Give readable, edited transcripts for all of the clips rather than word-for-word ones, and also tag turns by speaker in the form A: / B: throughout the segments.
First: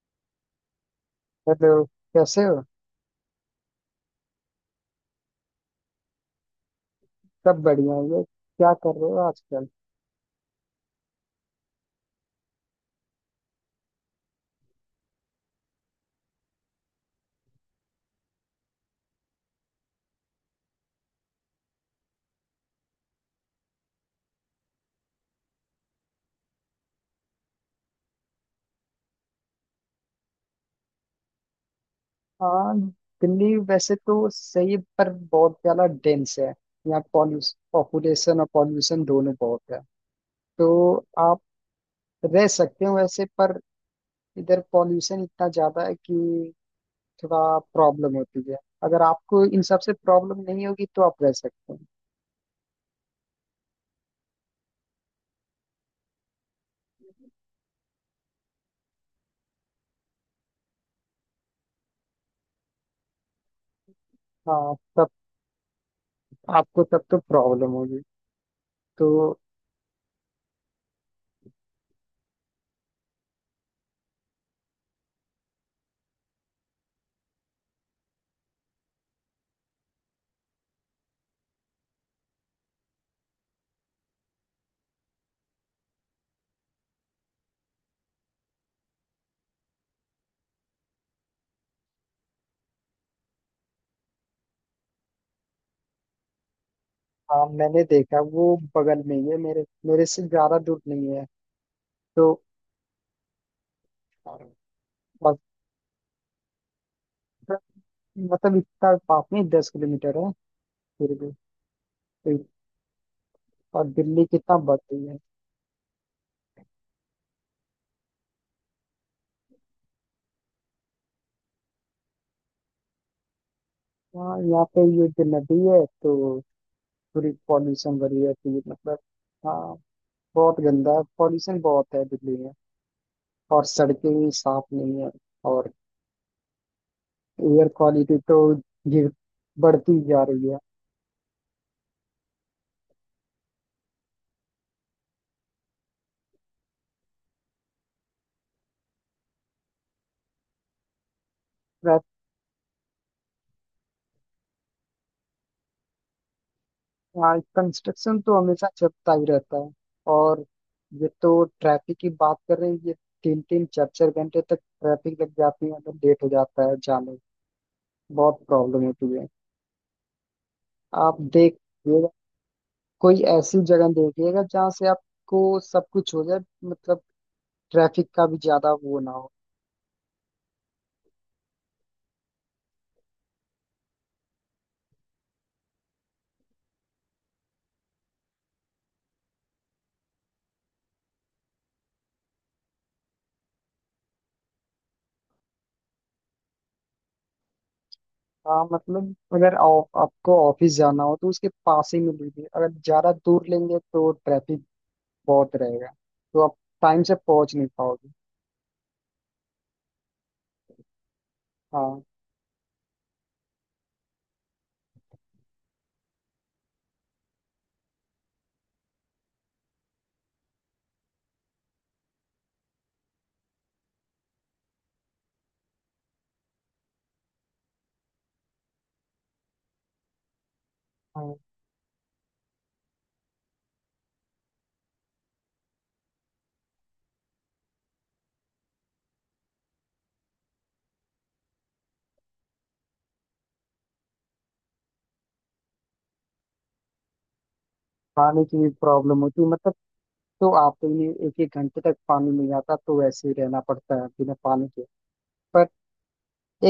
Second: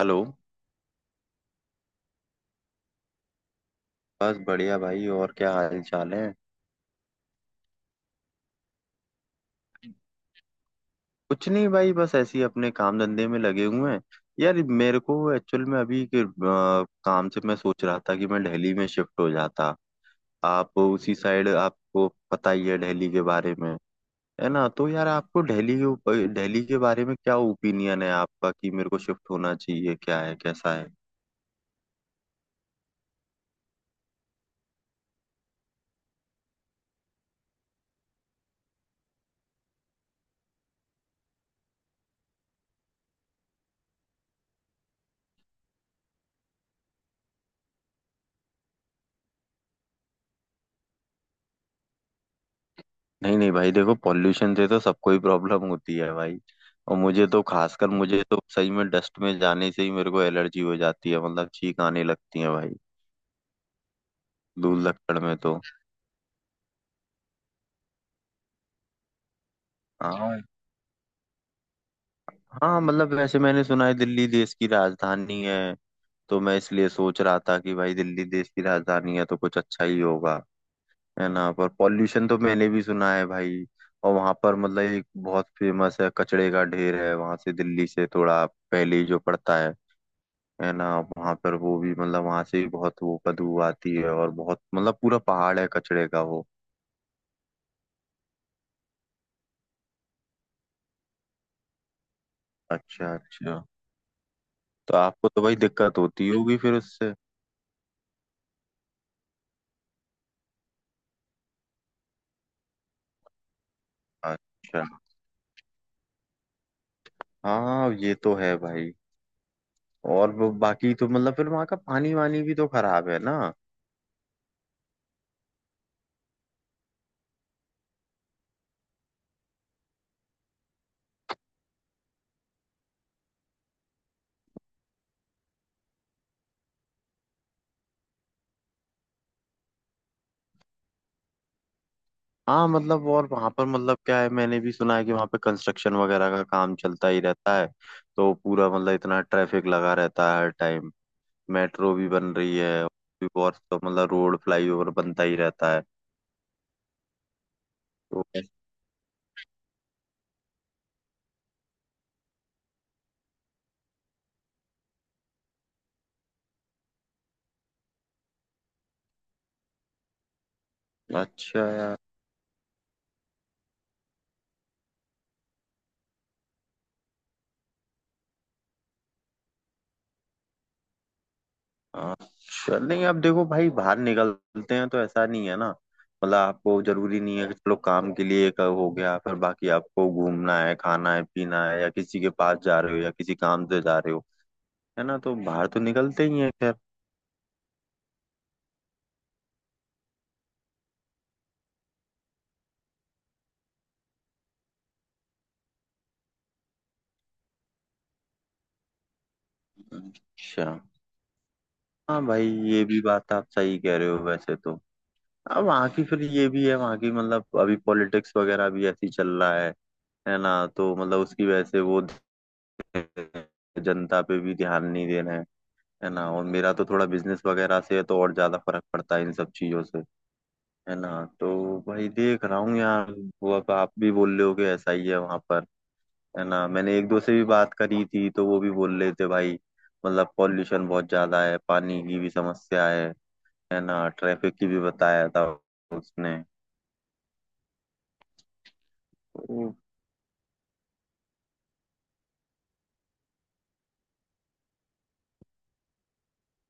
A: Hello.
B: Hello. कैसे हो।
A: बस बढ़िया भाई, और क्या हाल चाल है?
B: सब बढ़िया है। ये क्या कर रहे हो आजकल।
A: कुछ नहीं भाई, बस ऐसे ही अपने काम धंधे में लगे हुए हैं। यार मेरे को एक्चुअल में अभी के, काम से मैं सोच रहा था कि मैं दिल्ली में शिफ्ट हो जाता। आप उसी साइड, आपको पता ही है दिल्ली के बारे में, है ना? तो यार आपको दिल्ली के दिल्ली के बारे में क्या ओपिनियन है आपका, कि मेरे को शिफ्ट होना चाहिए, क्या है, कैसा है?
B: हाँ, दिल्ली वैसे तो सही है, पर बहुत ज्यादा डेंस है। यहाँ पॉल्यूशन पॉपुलेशन और पॉल्यूशन दोनों बहुत है, तो आप रह सकते हो वैसे, पर इधर पॉल्यूशन इतना ज्यादा है कि थोड़ा प्रॉब्लम होती है। अगर आपको इन सब से प्रॉब्लम नहीं होगी तो आप रह सकते हो।
A: नहीं नहीं भाई, देखो पॉल्यूशन से तो सबको ही प्रॉब्लम होती है भाई। और मुझे तो, खासकर मुझे तो सही में डस्ट में जाने से ही मेरे को एलर्जी हो जाती है, मतलब छींक आने लगती है भाई।
B: हाँ
A: धूल
B: तब,
A: लकड़ में तो।
B: आपको तब तो प्रॉब्लम होगी तो।
A: हाँ। हाँ मतलब, वैसे मैंने सुना है दिल्ली देश की राजधानी है, तो मैं इसलिए सोच रहा था कि भाई दिल्ली देश की राजधानी है तो कुछ अच्छा ही होगा। है ना? पर पॉल्यूशन तो मैंने भी सुना है भाई। और वहां पर मतलब एक बहुत फेमस है, कचड़े का ढेर है वहां, से दिल्ली से थोड़ा पहले ही जो पड़ता है ना? वहां पर वो भी मतलब वहां से भी बहुत वो बदबू आती है, और बहुत मतलब पूरा पहाड़ है कचड़े का वो।
B: हाँ, मैंने देखा वो बगल में ही है, मेरे मेरे से ज्यादा दूर नहीं है। तो
A: अच्छा अच्छा।
B: और
A: तो आपको
B: बस-
A: तो भाई दिक्कत होती होगी फिर उससे।
B: मतलब इसका पापनी 10 किलोमीटर है, फिर भी। तो- और दिल्ली कितना बढ़
A: अच्छा।
B: रही है।
A: हाँ ये तो है भाई। और वो बाकी तो मतलब फिर वहाँ का पानी वानी भी तो खराब है ना।
B: हाँ, यहाँ पे ये जो नदी है तो पूरी पॉल्यूशन भरी रहती है, तो ये मतलब। हाँ, बहुत गंदा है, पॉल्यूशन बहुत है दिल्ली में। और सड़कें भी साफ नहीं है। और एयर क्वालिटी तो ये बढ़ती जा रही
A: हाँ मतलब, और वहाँ पर मतलब क्या है, मैंने भी सुना है कि वहाँ पे कंस्ट्रक्शन वगैरह का काम चलता ही रहता है, तो पूरा मतलब इतना ट्रैफिक लगा रहता है हर टाइम। मेट्रो
B: है।
A: भी बन रही है, और भी बहुत, तो मतलब रोड फ्लाईओवर बनता ही रहता है
B: हाँ, कंस्ट्रक्शन
A: तो।
B: तो हमेशा चलता ही रहता है। और ये तो ट्रैफिक की बात कर रहे हैं ये, तीन तीन चार चार घंटे तक ट्रैफिक लग जाती है, मतलब लेट हो जाता है जाने में। बहुत प्रॉब्लम होती है। आप
A: अच्छा यार।
B: देखिएगा, कोई ऐसी जगह देखिएगा जहाँ से आपको सब कुछ हो जाए, मतलब ट्रैफिक का भी ज्यादा वो ना हो।
A: हाँ। चल नहीं, अब देखो भाई बाहर निकलते हैं तो ऐसा नहीं है ना, मतलब आपको जरूरी नहीं है कि चलो काम के लिए एक हो गया, फिर बाकी आपको घूमना है, खाना है, पीना है, या किसी के पास जा रहे हो, या किसी काम से जा रहे हो, है ना? तो बाहर तो निकलते ही है खैर।
B: हाँ, मतलब अगर आपको ऑफिस जाना हो तो उसके पास ही में लीजिए, अगर ज्यादा दूर लेंगे तो ट्रैफिक बहुत रहेगा, तो आप टाइम से पहुंच नहीं पाओगे।
A: अच्छा।
B: हाँ।
A: हाँ भाई ये भी बात आप सही कह रहे हो वैसे तो। अब वहाँ की फिर ये भी है, वहाँ की मतलब अभी पॉलिटिक्स वगैरह भी ऐसी चल रहा है ना? तो मतलब उसकी वजह से वो जनता पे भी ध्यान नहीं दे रहे हैं, है ना? और मेरा तो थोड़ा बिजनेस वगैरह से है तो और ज्यादा फर्क पड़ता है इन सब चीजों से, है ना?
B: हाँ,
A: तो भाई देख रहा हूँ यार, वो अब आप भी बोल रहे हो कि ऐसा ही है वहां पर, है ना? मैंने एक दो से भी बात करी थी तो वो भी बोल रहे थे भाई, मतलब पॉल्यूशन बहुत ज्यादा है, पानी की भी समस्या है ना? ट्रैफिक की भी बताया था उसने।
B: पानी की भी प्रॉब्लम होती है, मतलब
A: तो-
B: तो आपके लिए एक एक घंटे तक पानी नहीं आता, तो वैसे ही रहना पड़ता है बिना पानी के, पर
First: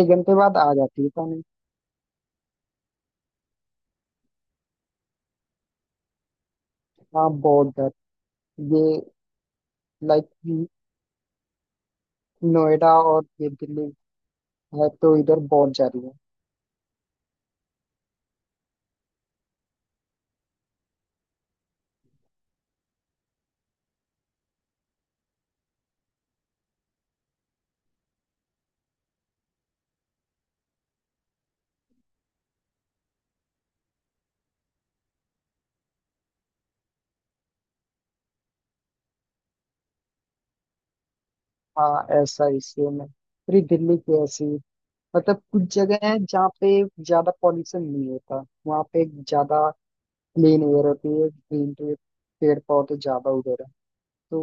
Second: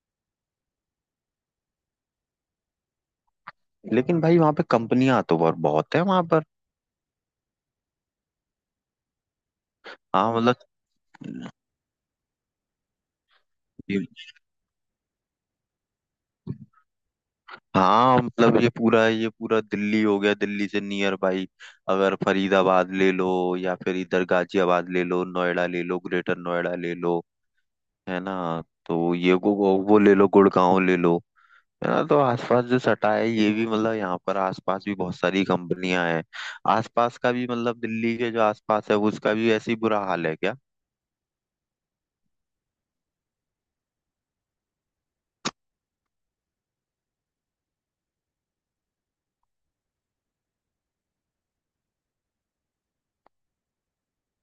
B: एक घंटे बाद आ जाती है पानी।
A: लेकिन भाई वहां पे कंपनियां तो बहुत बहुत है वहां पर।
B: हाँ, बहुत दर ये, लाइक
A: हाँ मतलब,
B: नोएडा और ये दिल्ली है तो इधर बहुत जा रही है।
A: हाँ मतलब ये पूरा, ये पूरा दिल्ली हो गया, दिल्ली से नियर बाई। अगर फरीदाबाद ले लो, या फिर इधर गाजियाबाद ले लो, नोएडा ले लो, ग्रेटर नोएडा ले लो, है ना? तो ये गो वो ले लो, गुड़गांव ले लो, है ना? तो आसपास जो सटा है ये भी मतलब, यहाँ पर आसपास भी बहुत सारी कंपनियां हैं। आसपास का भी मतलब दिल्ली के जो आसपास है, उसका भी ऐसी बुरा हाल है क्या?
B: हाँ, ऐसा इसलिए में पूरी दिल्ली की ऐसी, मतलब कुछ जगह है जहाँ पे ज्यादा पॉल्यूशन नहीं होता, वहाँ पे ज्यादा प्लेन एयर होती है, ग्रीन पेड़ पौधे ज्यादा उधर है, तो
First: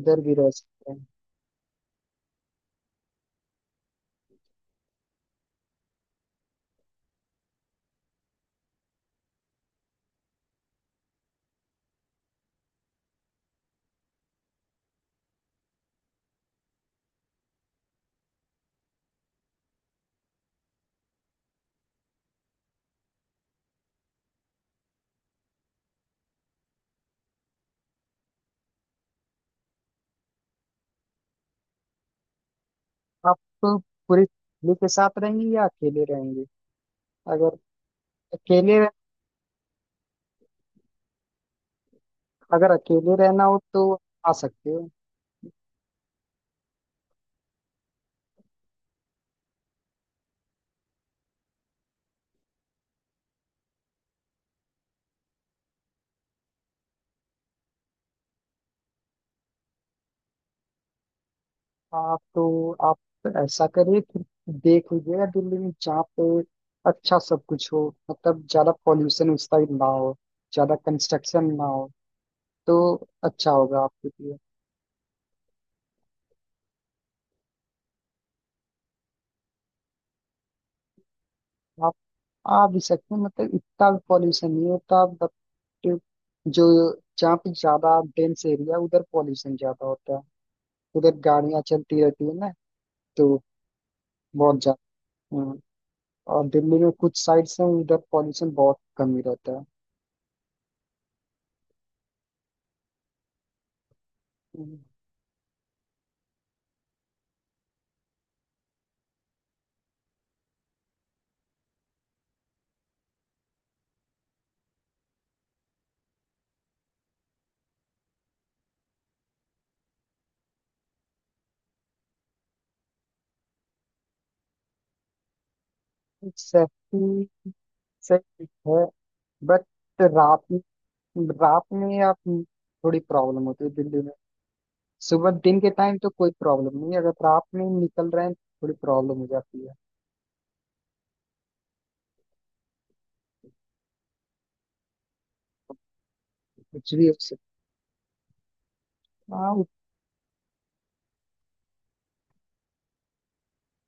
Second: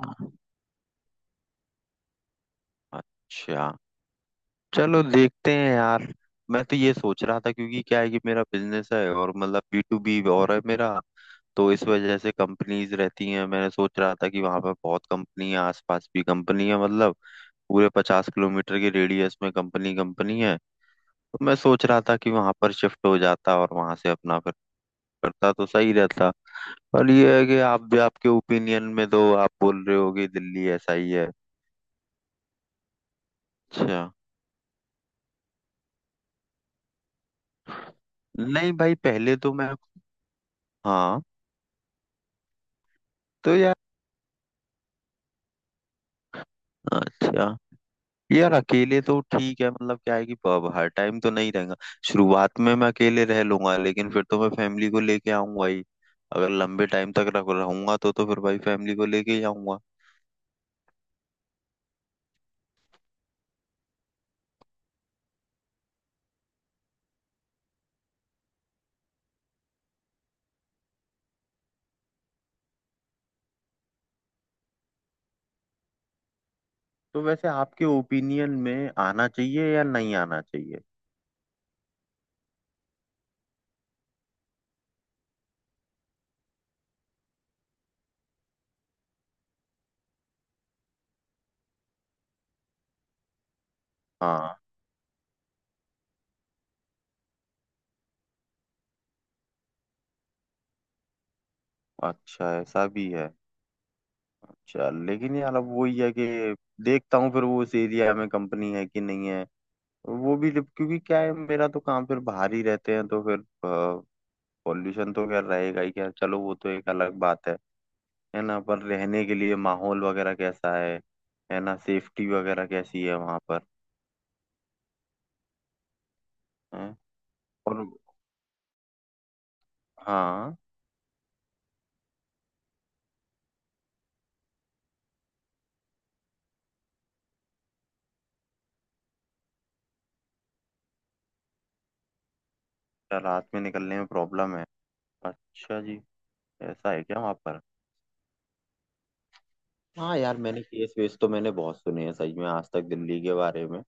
B: उधर भी रह सकते हैं।
A: अच्छा। चलो देखते हैं यार। मैं तो ये सोच रहा था क्योंकि क्या है कि मेरा बिजनेस है, और मतलब B2B और है मेरा, तो इस वजह से कंपनीज रहती हैं। मैंने सोच रहा था कि वहां पर बहुत कंपनी है, आसपास भी कंपनी है, मतलब पूरे 50 किलोमीटर के रेडियस में कंपनी कंपनी है। तो मैं सोच रहा था कि वहां पर शिफ्ट हो जाता और वहां से अपना फिर करता तो सही रहता। पर ये है कि आप भी, आपके ओपिनियन में दो, आप बोल रहे हो कि दिल्ली ऐसा ही है।
B: आप तो
A: अच्छा।
B: पूरी फैमिली के साथ रहेंगे या अकेले रहेंगे। अगर
A: नहीं
B: अकेले
A: भाई पहले तो मैं। हाँ
B: अगर अकेले रहना
A: तो
B: हो
A: यार।
B: तो आ सकते हो।
A: अच्छा यार, अकेले तो ठीक है, मतलब क्या है कि पब हर टाइम तो नहीं रहेगा। शुरुआत में मैं अकेले रह लूंगा, लेकिन फिर तो मैं फैमिली को लेके आऊंगा ही। अगर लंबे टाइम तक रह रहूंगा तो फिर भाई फैमिली को लेके ही आऊंगा।
B: आप तो ऐसा करिए कि देख लीजिएगा दिल्ली में जहाँ पे अच्छा सब कुछ हो, मतलब ज्यादा पॉल्यूशन उस साइड ना हो, ज्यादा कंस्ट्रक्शन ना हो, तो अच्छा होगा आपके लिए।
A: तो वैसे आपके ओपिनियन में आना चाहिए या नहीं आना चाहिए?
B: आप आ भी सकते हैं, मतलब इतना भी पॉल्यूशन नहीं होता, बट जो जहाँ पे ज्यादा डेंस एरिया उधर पॉल्यूशन ज्यादा होता है, उधर गाड़ियां चलती रहती है ना, तो
A: हाँ।
B: बहुत ज्यादा। हाँ, और दिल्ली में कुछ साइड्स हैं उधर पॉल्यूशन बहुत कम ही रहता है।
A: अच्छा, ऐसा भी है।
B: हम्म।
A: अच्छा लेकिन यार अब वही है कि देखता हूँ फिर, वो उस एरिया में कंपनी है कि नहीं है। वो भी क्योंकि क्या है, मेरा तो काम फिर बाहर ही रहते हैं तो फिर पॉल्यूशन तो खैर रहेगा ही, खैर चलो वो तो एक अलग बात है। है ना? पर रहने के लिए माहौल वगैरह कैसा है? है ना? सेफ्टी वगैरह कैसी है वहाँ पर? है
B: सेफ्टी
A: और।
B: से ठीक है, बट रात
A: हाँ।
B: में रात में आप, थोड़ी प्रॉब्लम होती है दिल्ली में। सुबह दिन के टाइम तो कोई प्रॉब्लम नहीं है, अगर रात में निकल रहे हैं थोड़ी प्रॉब्लम हो जाती है।
A: क्या, रात में निकलने में प्रॉब्लम है? अच्छा जी। ऐसा
B: कुछ
A: है
B: भी हो
A: क्या वहाँ पर?
B: सकता है।
A: हाँ यार, मैंने केस वेस तो मैंने बहुत सुने हैं सही में आज तक दिल्ली के बारे में,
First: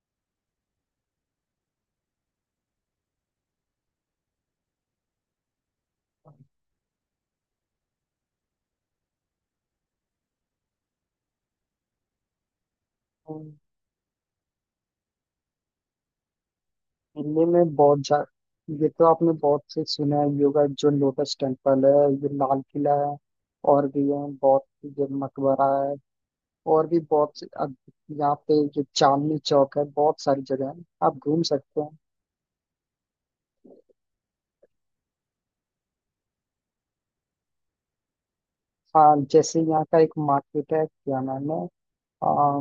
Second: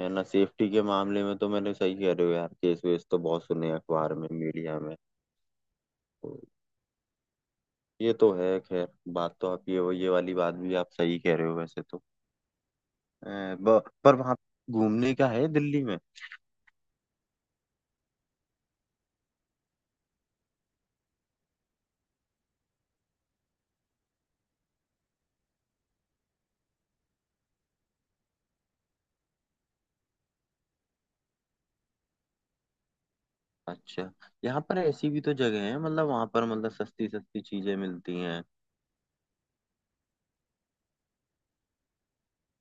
A: है ना? सेफ्टी के मामले में तो, मैंने सही कह रहे हो यार, केस वेस तो बहुत सुने हैं अखबार में, मीडिया में तो। ये तो है खैर, बात तो आप, ये वाली बात भी आप सही कह रहे हो वैसे तो।
B: हाँ,
A: पर वहां घूमने का है दिल्ली में?
B: दिल्ली में बहुत जा, ये तो आपने बहुत से सुना है, योगा जो लोटस टेम्पल है, ये लाल किला है, और भी है बहुत, ये मकबरा है, और भी बहुत से। अब यहाँ पे ये चांदनी चौक है, बहुत सारी जगह है आप घूम सकते हैं।
A: अच्छा। यहाँ पर ऐसी भी तो जगह है मतलब, वहां पर मतलब सस्ती सस्ती चीजें मिलती हैं?
B: हाँ, जैसे यहाँ का एक मार्केट है, क्या नाम है, आ,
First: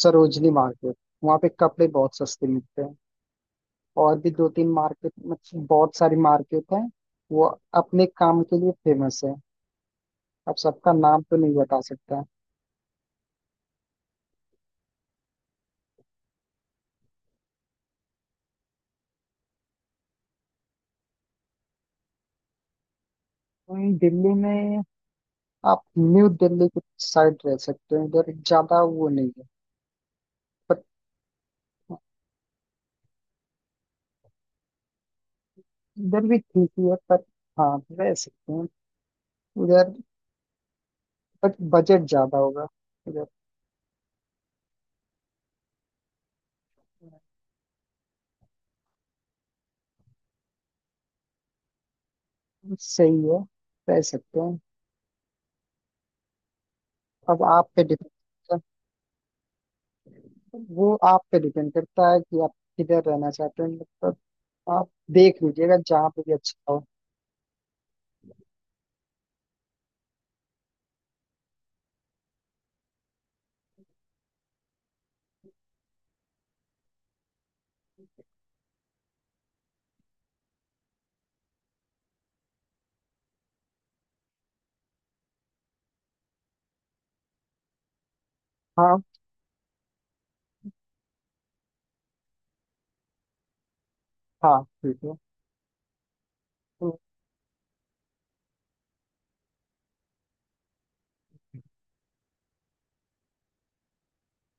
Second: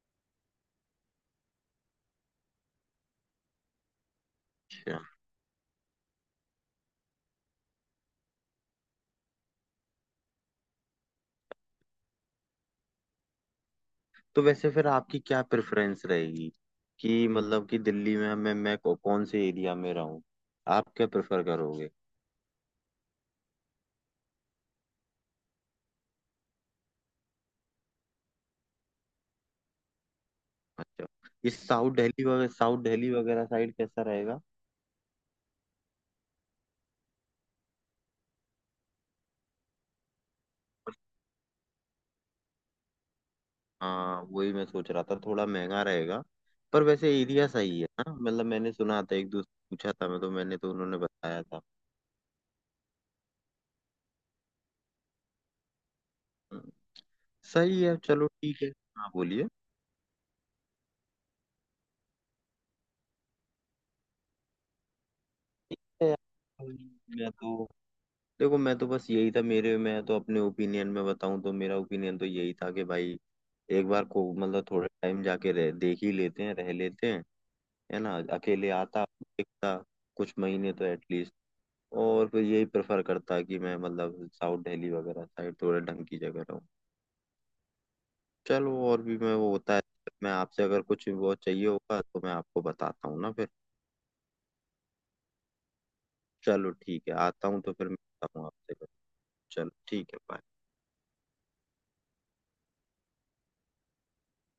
B: सरोजनी मार्केट। वहाँ पे कपड़े बहुत सस्ते मिलते हैं। और भी दो तीन
A: अच्छा।
B: मार्केट, मतलब बहुत सारी मार्केट है, वो अपने काम के लिए फेमस है। अब सबका नाम तो नहीं बता सकता।
A: तो वैसे फिर आपकी क्या प्रेफरेंस रहेगी, कि मतलब कि दिल्ली में मैं कौन से एरिया में रहूँ, आप क्या प्रेफर करोगे?
B: वहीं दिल्ली में आप न्यू दिल्ली की साइड रह सकते हैं, उधर ज्यादा वो नहीं है, पर।
A: अच्छा, इस साउथ दिल्ली वगैरह, साउथ दिल्ली वगैरह साइड कैसा रहेगा?
B: इधर भी ठीक ही है, पर, हाँ रह सकते हैं उधर, बट बजट ज्यादा होगा उधर।
A: हाँ वही मैं सोच रहा था, थोड़ा महंगा रहेगा। पर वैसे एरिया सही है ना, मतलब मैंने सुना था, एक दोस्त पूछा था मैं तो, मैंने तो उन्होंने बताया था।
B: सही है, रह सकते हैं। अब आप
A: सही
B: पे
A: है,
B: डिपेंड
A: चलो
B: करता
A: ठीक है। हाँ बोलिए।
B: है, वो आप पे डिपेंड करता है कि आप किधर रहना चाहते हैं, मतलब आप देख लीजिएगा जहाँ पे भी अच्छा हो।
A: मैं तो देखो, मैं तो बस यही था मेरे, मैं तो अपने ओपिनियन में बताऊं तो मेरा ओपिनियन तो यही था कि भाई एक बार को मतलब थोड़े टाइम जाके रह देख ही लेते हैं, रह लेते हैं, है ना, अकेले आता देखता, कुछ महीने तो एटलीस्ट। और फिर यही प्रेफर करता कि मैं मतलब साउथ दिल्ली वगैरह साइड थोड़ा ढंग की जगह रहूँ। चलो
B: हाँ।
A: और भी मैं वो होता है, मैं आपसे अगर कुछ वो चाहिए होगा तो मैं आपको बताता हूँ ना फिर।
B: हाँ ठीक है।
A: चलो ठीक है,
B: तो
A: आता हूँ तो फिर मिलता हूँ आपसे। चलो ठीक है bye.